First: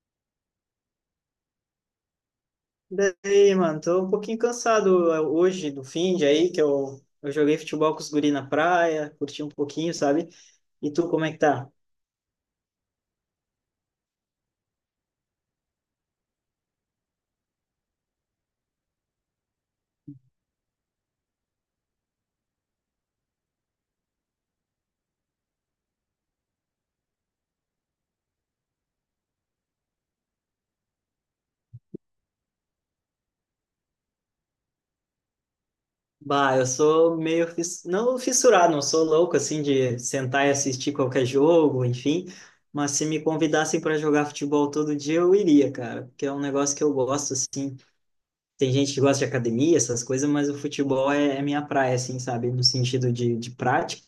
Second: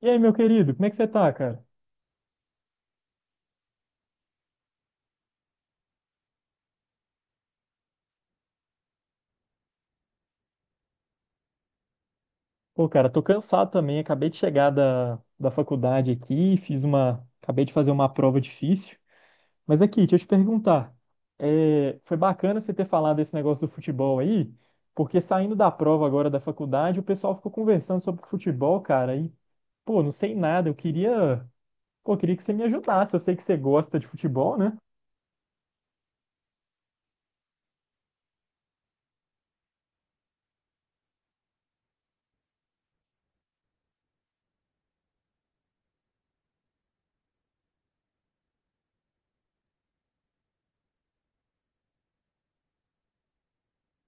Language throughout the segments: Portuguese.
E aí, meu querido, como é que você tá, cara? Daí, mano, tô um pouquinho cansado hoje do fim de aí, que eu joguei futebol com os guri na praia, curti um pouquinho, sabe? E tu, como é que tá? Pô, cara, tô cansado também. Acabei de chegar da faculdade aqui, fiz uma. Acabei de fazer uma prova difícil. Mas aqui, deixa eu te perguntar. Foi bacana você ter falado esse negócio do futebol aí, porque saindo da prova agora da faculdade, o pessoal ficou conversando sobre futebol, cara, e, pô, não sei nada. Eu queria. Pô, eu queria que você me ajudasse. Eu sei que você gosta de futebol, né? Bah, eu sou meio, não fissurado, não sou louco, assim, de sentar e assistir qualquer jogo, enfim. Mas se me convidassem para jogar futebol todo dia, eu iria, cara, porque é um negócio que eu gosto, assim. Tem gente que gosta de academia, essas coisas, mas o futebol é minha praia, assim, sabe? No sentido de prática.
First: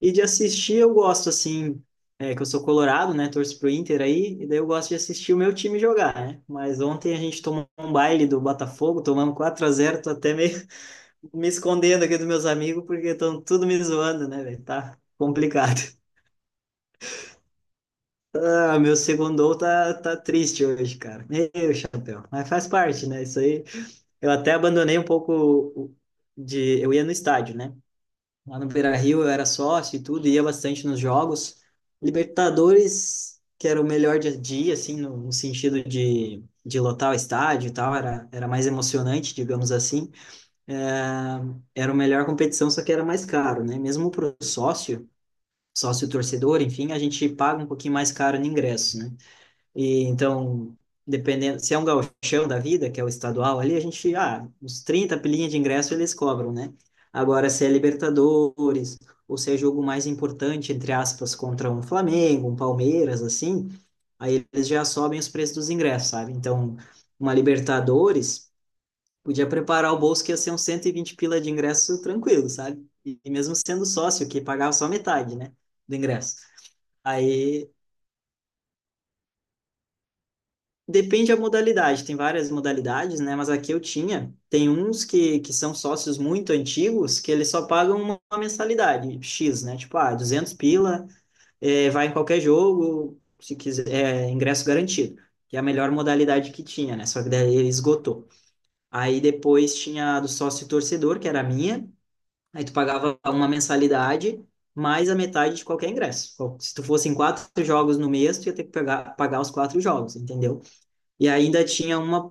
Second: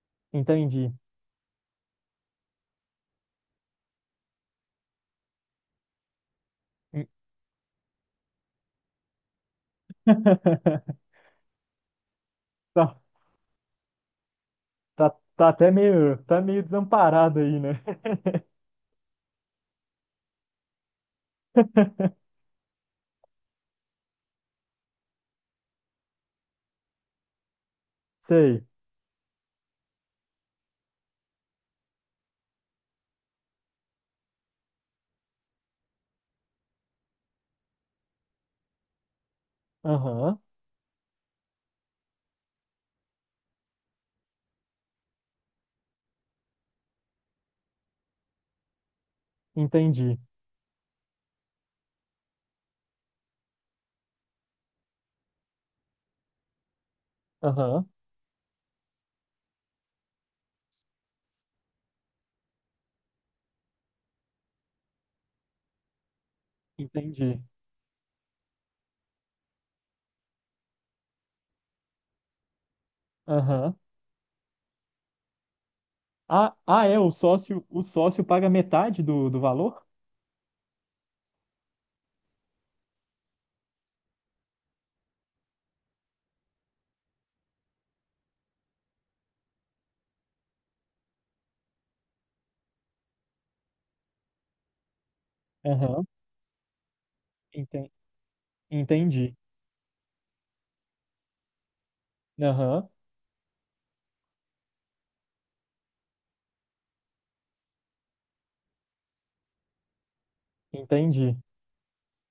E de assistir Entendi. eu gosto, assim, que eu sou colorado, né? Torço pro Inter aí, e daí eu gosto de assistir o meu time jogar, né? Mas ontem a gente tomou um baile do Botafogo, tomamos 4-0, tô até meio me escondendo aqui dos meus amigos, Tá, porque estão tudo me zoando, né, velho? Tá tá, tá até complicado. meio, tá meio desamparado aí, né? Ah, meu segundo gol tá triste hoje, cara. Meu chapéu. Mas faz parte, né? Isso aí. Eu até abandonei um pouco Eu ia no estádio, né? Lá Sei. no Beira-Rio eu era sócio e tudo, ia bastante nos jogos. Libertadores, que era o melhor dia a dia, assim, no sentido de lotar o estádio e tal, era mais emocionante, digamos assim. Aham. É, era a melhor competição, só que era mais caro, né? Mesmo para o sócio, sócio torcedor, enfim, a gente paga um pouquinho mais caro no ingresso, né? E Entendi. então, dependendo, se é um gauchão da vida, que é o estadual ali, a gente, ah, uns 30 pilinhas de ingresso eles cobram, né? Agora, se é Aham. Libertadores, ou se é jogo mais importante, entre aspas, contra um Flamengo, um Palmeiras, assim, aí eles já sobem os preços dos ingressos, sabe? Então, uma Entendi. Libertadores, podia preparar o bolso que ia ser uns 120 pila de ingresso tranquilo, sabe? E mesmo Aham. sendo sócio, que pagava só metade, né, do ingresso. Ah, ah, é, Aí o sócio paga metade do valor? depende da modalidade, tem várias modalidades, né? Mas aqui eu tinha. Tem uns que são sócios muito antigos que eles só pagam uma mensalidade X, né? Tipo, ah, 200 pila, vai em qualquer jogo, se quiser, é, ingresso garantido. Que é a melhor Aham. modalidade que tinha, né? Só que daí ele Enten- esgotou. Aí Entendi. depois tinha a do sócio torcedor, que era a minha. Aí tu Aham. pagava uma mensalidade mais a metade de qualquer ingresso. Se tu fosse em quatro jogos no mês, tu ia ter que pagar os quatro jogos, entendeu? E Entendi. ainda tinha uma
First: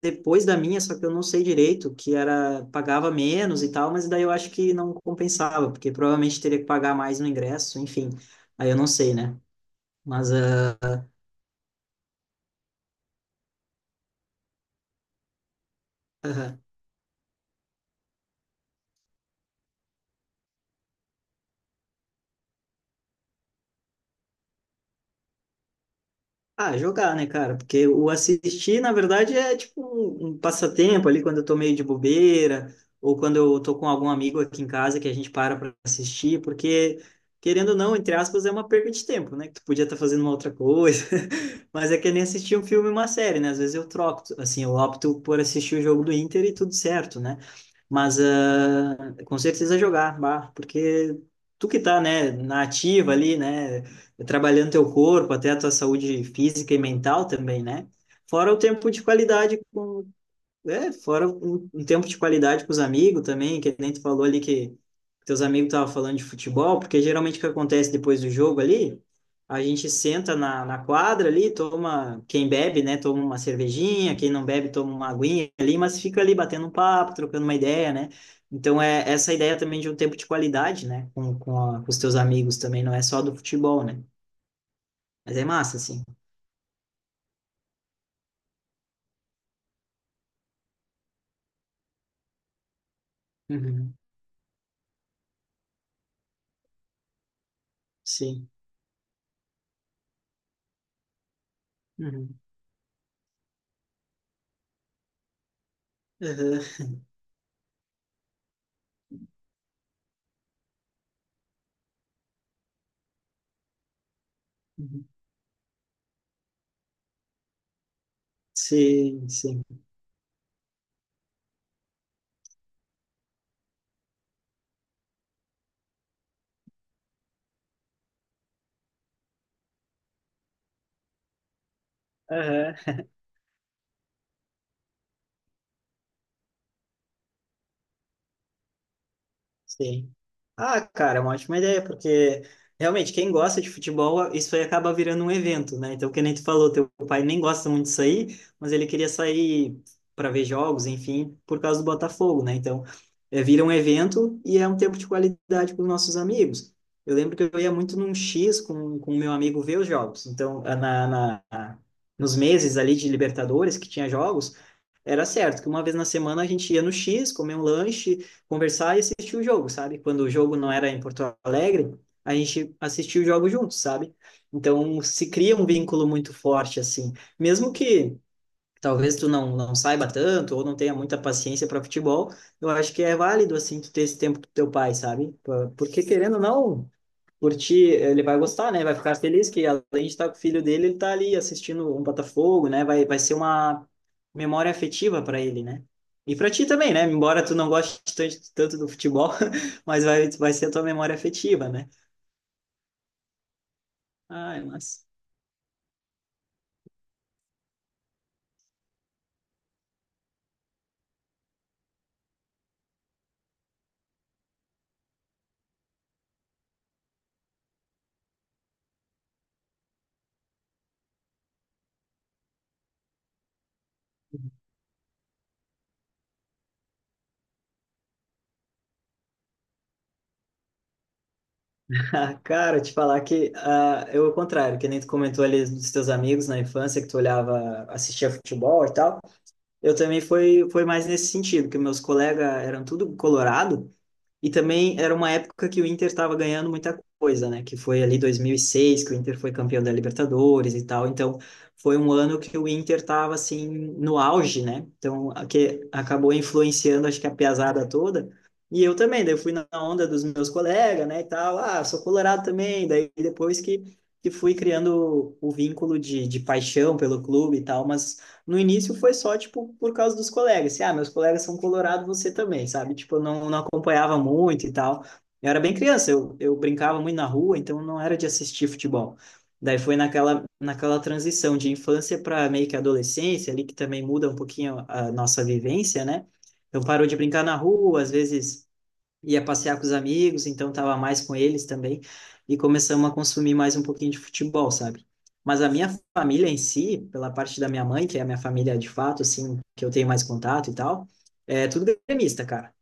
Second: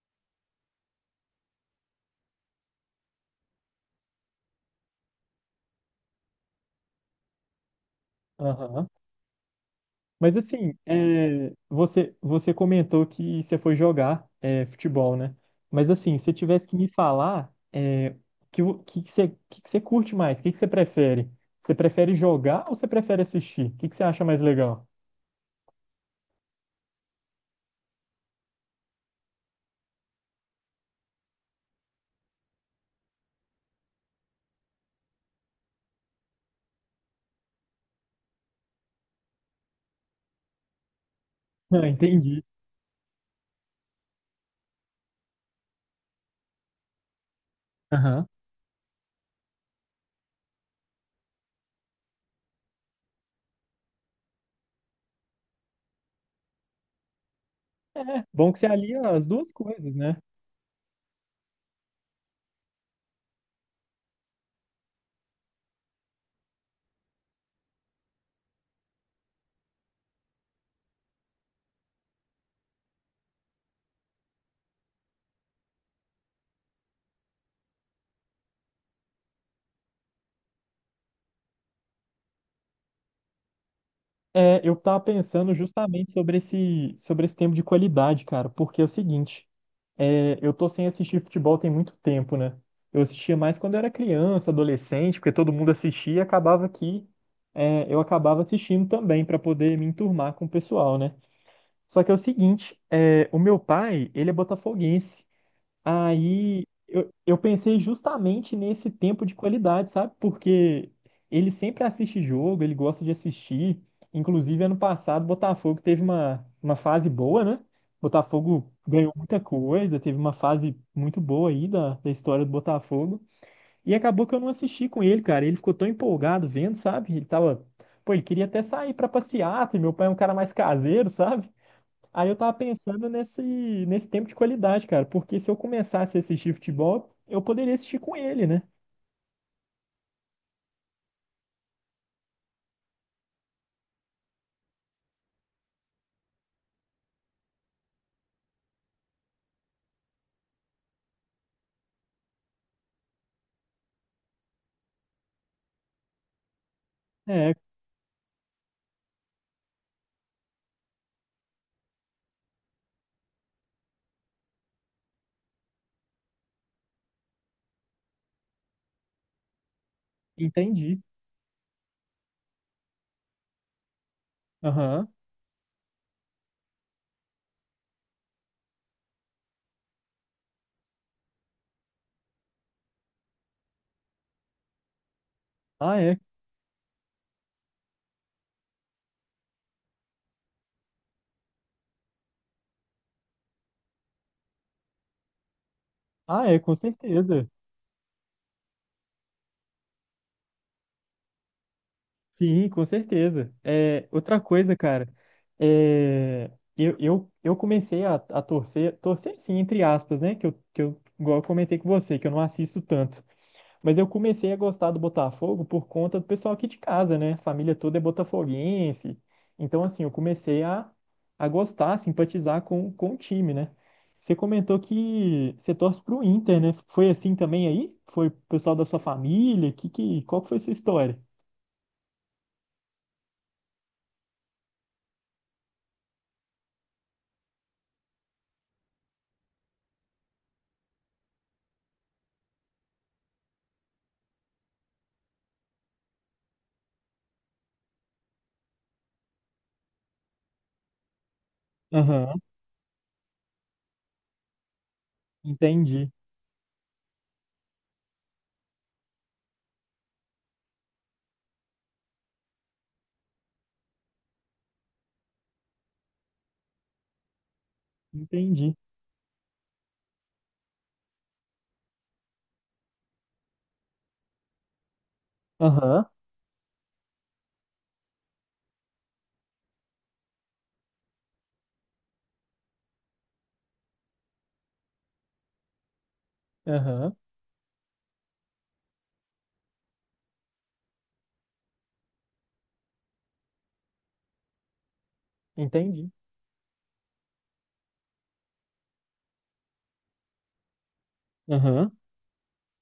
depois da minha, só que eu não sei direito, que era pagava menos e tal, mas daí eu acho que não compensava, porque provavelmente teria que pagar mais no ingresso, enfim. Aí eu não Aham. sei, né? Mas Mas assim, ah, você, você comentou que você foi jogar futebol, né? Mas assim, se tivesse que me falar, é, que, o que você curte mais? O que, que você prefere? Você prefere jogar ou você prefere assistir? O que, que você acha mais legal? ah, jogar, né, cara? Porque o assistir, na verdade, é tipo um passatempo ali quando eu tô meio de bobeira, ou quando eu tô com algum amigo aqui em casa que a gente para pra assistir, porque, querendo ou não, entre aspas, é uma perda de tempo, né? Que tu podia estar fazendo uma outra coisa, Ah, mas é que nem entendi. assistir um filme e uma série, né? Às vezes eu troco, assim, eu opto por assistir o jogo do Inter e tudo certo, né? Mas Aham. Com certeza jogar, bah, porque tu que tá, né, na ativa ali, né, trabalhando teu corpo, até a tua saúde física e mental também, né? É, bom Fora o que você tempo alia de as duas qualidade coisas, com né? Fora um tempo de qualidade com os amigos também, que nem tu falou ali que teus amigos estavam falando de futebol, porque geralmente o que acontece depois do jogo ali, a gente senta na quadra ali, toma, quem bebe, né, toma uma cervejinha, quem não bebe toma uma aguinha ali, mas fica ali batendo um papo, trocando uma ideia, né? Então é essa ideia também de um tempo de qualidade, né, com os teus amigos também, não é só do futebol, né? É, eu tava Mas é pensando massa, assim. justamente sobre esse tempo de qualidade, cara, porque é o seguinte, é, eu tô sem assistir futebol tem muito tempo, né? Eu assistia mais quando eu era Uhum. criança, adolescente, porque todo mundo assistia e acabava que eu acabava Sim. assistindo também pra poder me enturmar com o pessoal, né? Só que é o Uhum. seguinte, é, o meu pai, ele é botafoguense. Aí Uhum. Eu pensei justamente nesse tempo de qualidade, sabe? Porque ele sempre assiste jogo, ele gosta de assistir. Inclusive, ano Uhum. passado, Botafogo teve uma fase boa, né? Botafogo ganhou Sim, muita sim. coisa, teve uma fase muito boa aí da história do Botafogo. E acabou que eu não assisti com ele, cara. Ele ficou tão empolgado vendo, sabe? Ele tava. Pô, ele queria até sair pra passeata, e meu pai é um cara mais caseiro, sabe? Aí eu tava Aham. pensando nesse, nesse tempo de qualidade, cara, porque se eu começasse a assistir futebol, eu poderia assistir com ele, né? Sim. Ah, cara, é uma ótima ideia, porque realmente quem gosta de futebol, isso aí acaba virando um evento, né? Então, que nem tu falou, teu pai nem gosta muito de sair, mas ele queria sair para ver jogos, enfim, por causa do Botafogo, né? Então, vira um evento e é um tempo de qualidade para os nossos amigos. Eu lembro que É, eu ia muito num X com o meu amigo ver os jogos. Então, na, nos meses ali de Libertadores, que tinha jogos, era certo que uma vez na semana a gente ia no X, comer um lanche, conversar e assistir o jogo, sabe? Quando o jogo não era entendi. em Porto Alegre, a gente assistia o jogo juntos, sabe? Então Aham. se cria um vínculo muito forte assim, mesmo que talvez tu não saiba tanto ou não tenha muita paciência para futebol, eu acho que é válido assim tu ter esse tempo com teu pai, sabe? Ah, Porque é. querendo ou não, curtir, ele vai gostar, né? Vai ficar feliz que além de estar com o filho dele, ele tá ali assistindo um Botafogo, né? Vai ser uma memória afetiva para ele, né? E Ah, para é, ti com também, né? Embora certeza. tu não goste tanto, tanto do futebol, mas vai ser a tua memória afetiva, né? Sim, com certeza. É, outra Ai, coisa, mas. cara, é, eu comecei a torcer, torcer sim, entre aspas, né? Que eu, igual eu comentei com você, que eu não assisto tanto. Mas eu comecei a gostar do Botafogo por conta do pessoal aqui de casa, né? A família toda é botafoguense. Então, assim, eu comecei a gostar, a simpatizar com o time, né? Você comentou que você torce pro Inter, né? Foi assim também aí? Foi o pessoal da sua família? Que, qual que foi a sua história? cara, te falar que ah, eu, ao contrário, que nem tu comentou ali dos teus amigos na infância, que tu olhava, assistia futebol e tal, eu também foi mais nesse sentido, que meus colegas eram tudo colorado. E também era uma época que o Inter estava ganhando muita coisa, né? Que foi ali 2006, que o Inter foi campeão da Libertadores e tal. Então, foi um ano Aham, que o Inter estava, assim, no auge, né? Então, que entendi, acabou influenciando, acho que a piazada toda. E eu também, daí eu fui na onda dos meus colegas, né? E tal, ah, sou colorado também. Daí, depois que fui criando o vínculo de paixão pelo clube e tal, mas no entendi. início foi só, tipo, por causa dos colegas. Assim, ah, meus colegas são colorados você também, sabe? Tipo, eu não acompanhava muito e tal. Eu era bem Aham, criança, eu brincava muito na rua, então não era de assistir futebol. Daí foi naquela transição de infância para meio que adolescência, ali que também muda um pouquinho a nossa vivência, né? Então parou aham, de brincar na rua, às vezes ia passear com os amigos, então tava mais com eles também, e começamos a consumir mais um pouquinho de futebol, sabe? Mas a minha entendi. família em si, pela parte da minha mãe, que é a minha família de fato, assim, que eu tenho mais contato e tal, é Aham. tudo gremista, cara.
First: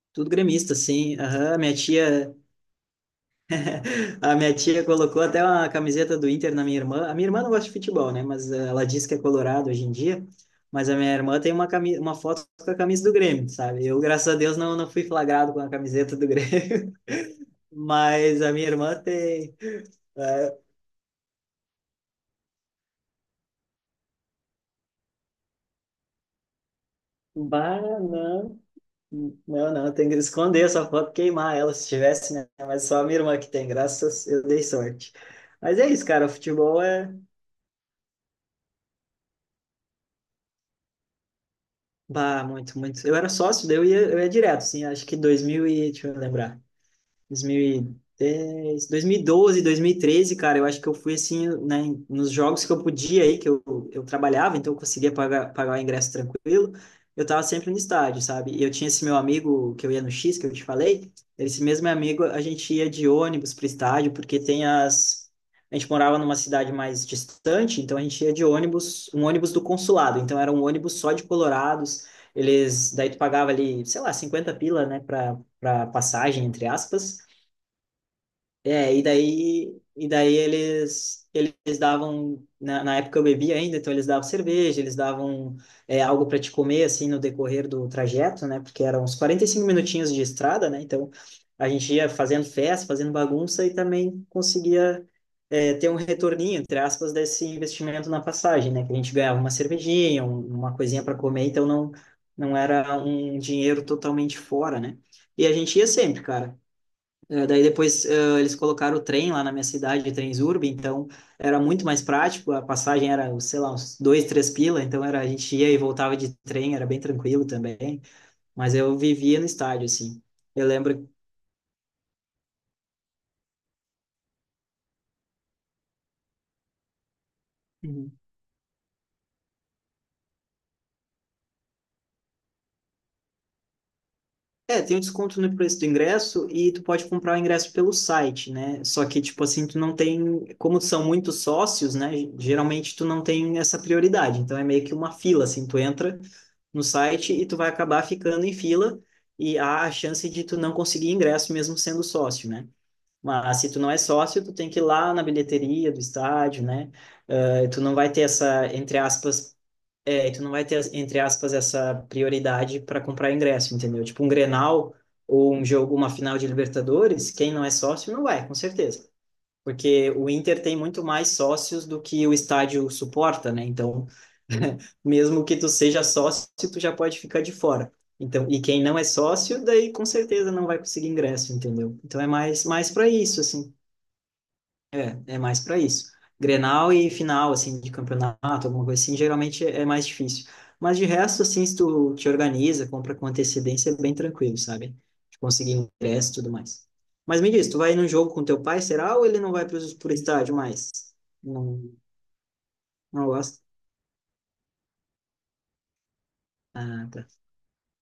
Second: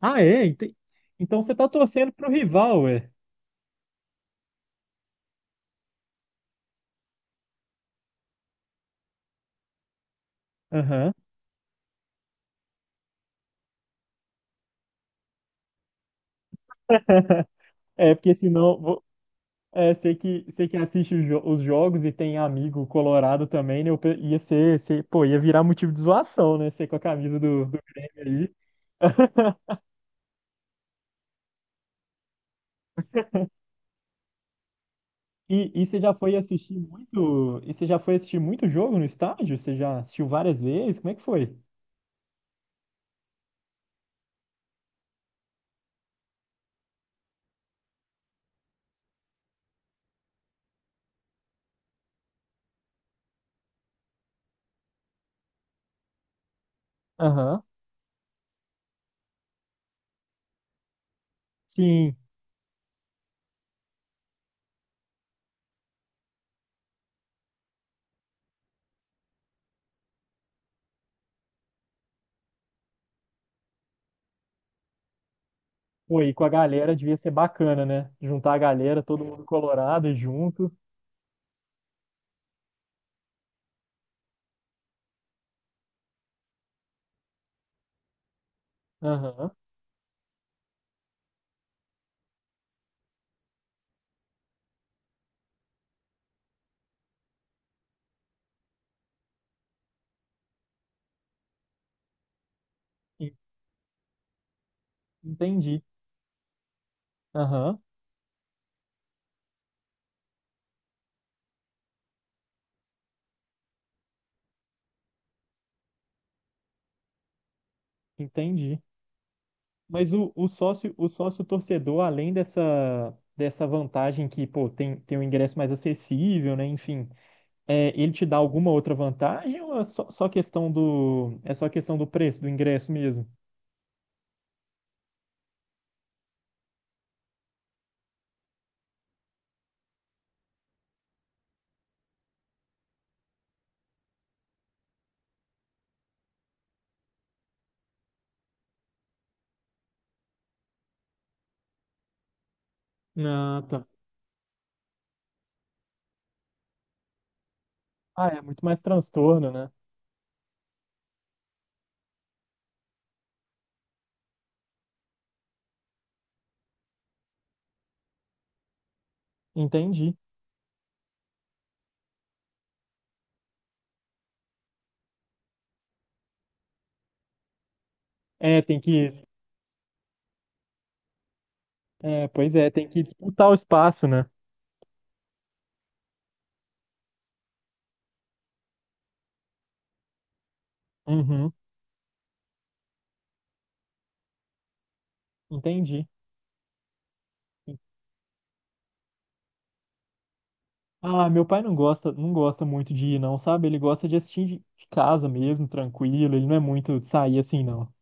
Ah, Tudo é? gremista, assim. Então você Aham, tá minha torcendo pro tia, rival, é? a minha tia colocou até uma camiseta do Inter na minha irmã. A minha irmã não gosta de futebol, né? Mas ela diz que é colorado hoje em dia. Mas a Aham. minha irmã tem uma, uma foto com a camisa do Grêmio, sabe? Eu, graças a Deus, não fui flagrado com a camiseta do Grêmio. É, porque Mas a minha irmã senão. tem. É, É, sei que assiste os, os jogos e tem amigo colorado também, né? Ia ser, pô, ia virar motivo de zoação, né? Ser com a camisa do Grêmio banana. aí. Não, não, tem que esconder essa foto, queimar ela se tivesse, né? Mas só a minha irmã que tem, graças, eu dei sorte. E, Mas e é você isso, já cara, o foi assistir futebol é. muito, e você já foi assistir muito jogo no estádio? Você já assistiu várias vezes? Como é que foi? Bah, muito, muito. Eu era sócio, daí eu ia direto, assim, acho que 2000 e. Deixa eu lembrar. 2010, 2012, 2013, cara, eu acho que eu fui assim, né, nos jogos que eu podia aí, que eu trabalhava, então eu conseguia pagar o ingresso tranquilo, eu tava Aham. sempre no estádio, sabe? E eu tinha esse meu amigo que eu ia no X, que eu te falei, esse mesmo meu Sim, amigo, a gente ia de ônibus pro estádio, porque tem as. A gente morava numa cidade mais distante, então a gente ia de ônibus, um ônibus do consulado, então era um ônibus só de colorados, eles. Daí tu pagava ali, sei lá, 50 pila, né, pra pô, e com passagem, a entre galera devia aspas, ser bacana, né? Juntar a galera, e todo mundo daí, colorado e e daí junto. Eles davam, na época eu bebia ainda, então eles davam cerveja, eles davam algo para te comer, assim, no decorrer do trajeto, né? Porque eram uns quarenta e Aham. cinco minutinhos de estrada, né? Então a gente ia fazendo festa, fazendo bagunça e também conseguia ter um retorninho, entre aspas, desse investimento na passagem, né? Que a gente ganhava uma cervejinha, uma coisinha para comer, então não era En- um dinheiro totalmente fora, né? E a gente Entendi. ia sempre, cara. Daí Aham. depois eles colocaram o trem lá na minha cidade, Transurb, então era muito mais prático, a passagem era, sei lá, uns dois, três pila, então era, a gente ia e voltava de trem, era bem tranquilo também, mas Entendi. eu vivia no estádio, Mas assim. Eu o lembro. sócio torcedor, além dessa, dessa vantagem que, pô, tem, tem um ingresso mais acessível, né? Enfim, é, ele te dá alguma outra vantagem ou é só, só questão do, é só questão do preço do ingresso mesmo? É, tem um desconto no preço do ingresso e tu pode comprar o ingresso pelo site, né? Só que, tipo assim, tu não tem, como são muitos sócios, né? Geralmente tu não tem essa prioridade. Então é meio que uma fila, assim, tu entra no site e tu vai acabar ficando em fila e há a chance de tu não conseguir ingresso mesmo sendo sócio, né? Mas Ah, se tu tá. não é sócio, tu tem que ir lá na bilheteria do estádio, né? Tu não vai ter Ah, é muito essa, mais entre transtorno, aspas, né? E tu não vai ter, entre aspas, essa prioridade para comprar ingresso, entendeu? Tipo um Grenal ou um jogo, uma final de Libertadores, quem não é sócio não vai, com certeza. Porque Entendi. o Inter tem muito mais sócios do que o estádio suporta, né? Então, mesmo que tu seja sócio, tu já pode ficar de fora. Então, e É, tem quem não é que, sócio, daí com certeza não vai conseguir ingresso, entendeu? Então é é, pois é, tem mais que para isso, disputar o assim. espaço, né? É, é mais para isso. Grenal e final, assim, de campeonato, alguma coisa assim, geralmente é mais difícil. Mas de resto, Uhum, assim, se tu te organiza, compra com antecedência, é bem tranquilo, sabe? De conseguir entendi. ingresso e tudo mais. Mas me diz, tu vai num jogo com teu pai, será? Ou ele não vai pro estádio mais? Ah, meu pai não Não, gosta, não gosta muito de ir, não não, gosta? sabe? Ele gosta de assistir de casa mesmo, tranquilo. Ele não é muito de Ah, tá. sair assim, não.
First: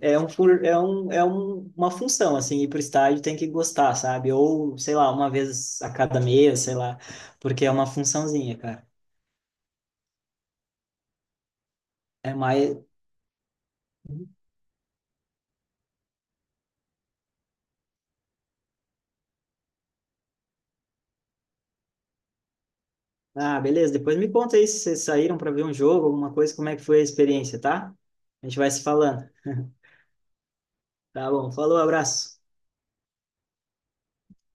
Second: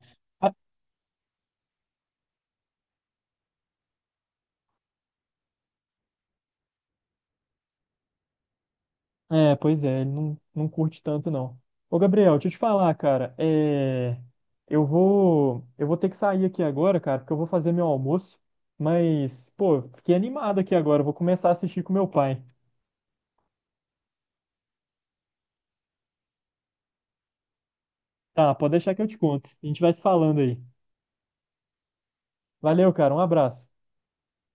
É uma função, assim, ir pro estádio tem que gostar, sabe? Ou, sei lá, uma vez a cada mês, sei lá, porque é uma funçãozinha, cara. É, pois é, ele não, não curte tanto não. Ô, Gabriel, É deixa eu te mais. falar, cara, é, eu vou ter que sair aqui agora, cara, porque eu vou fazer meu almoço, mas, pô, fiquei animado aqui agora, eu vou começar a assistir com meu pai. Ah, beleza. Depois me conta aí se vocês saíram para ver um jogo, alguma coisa, como é que foi a experiência, tá? A Tá, gente vai pode se deixar que eu te falando. conto. A gente vai se falando aí. Tá bom. Falou, abraço. Valeu, cara, um abraço.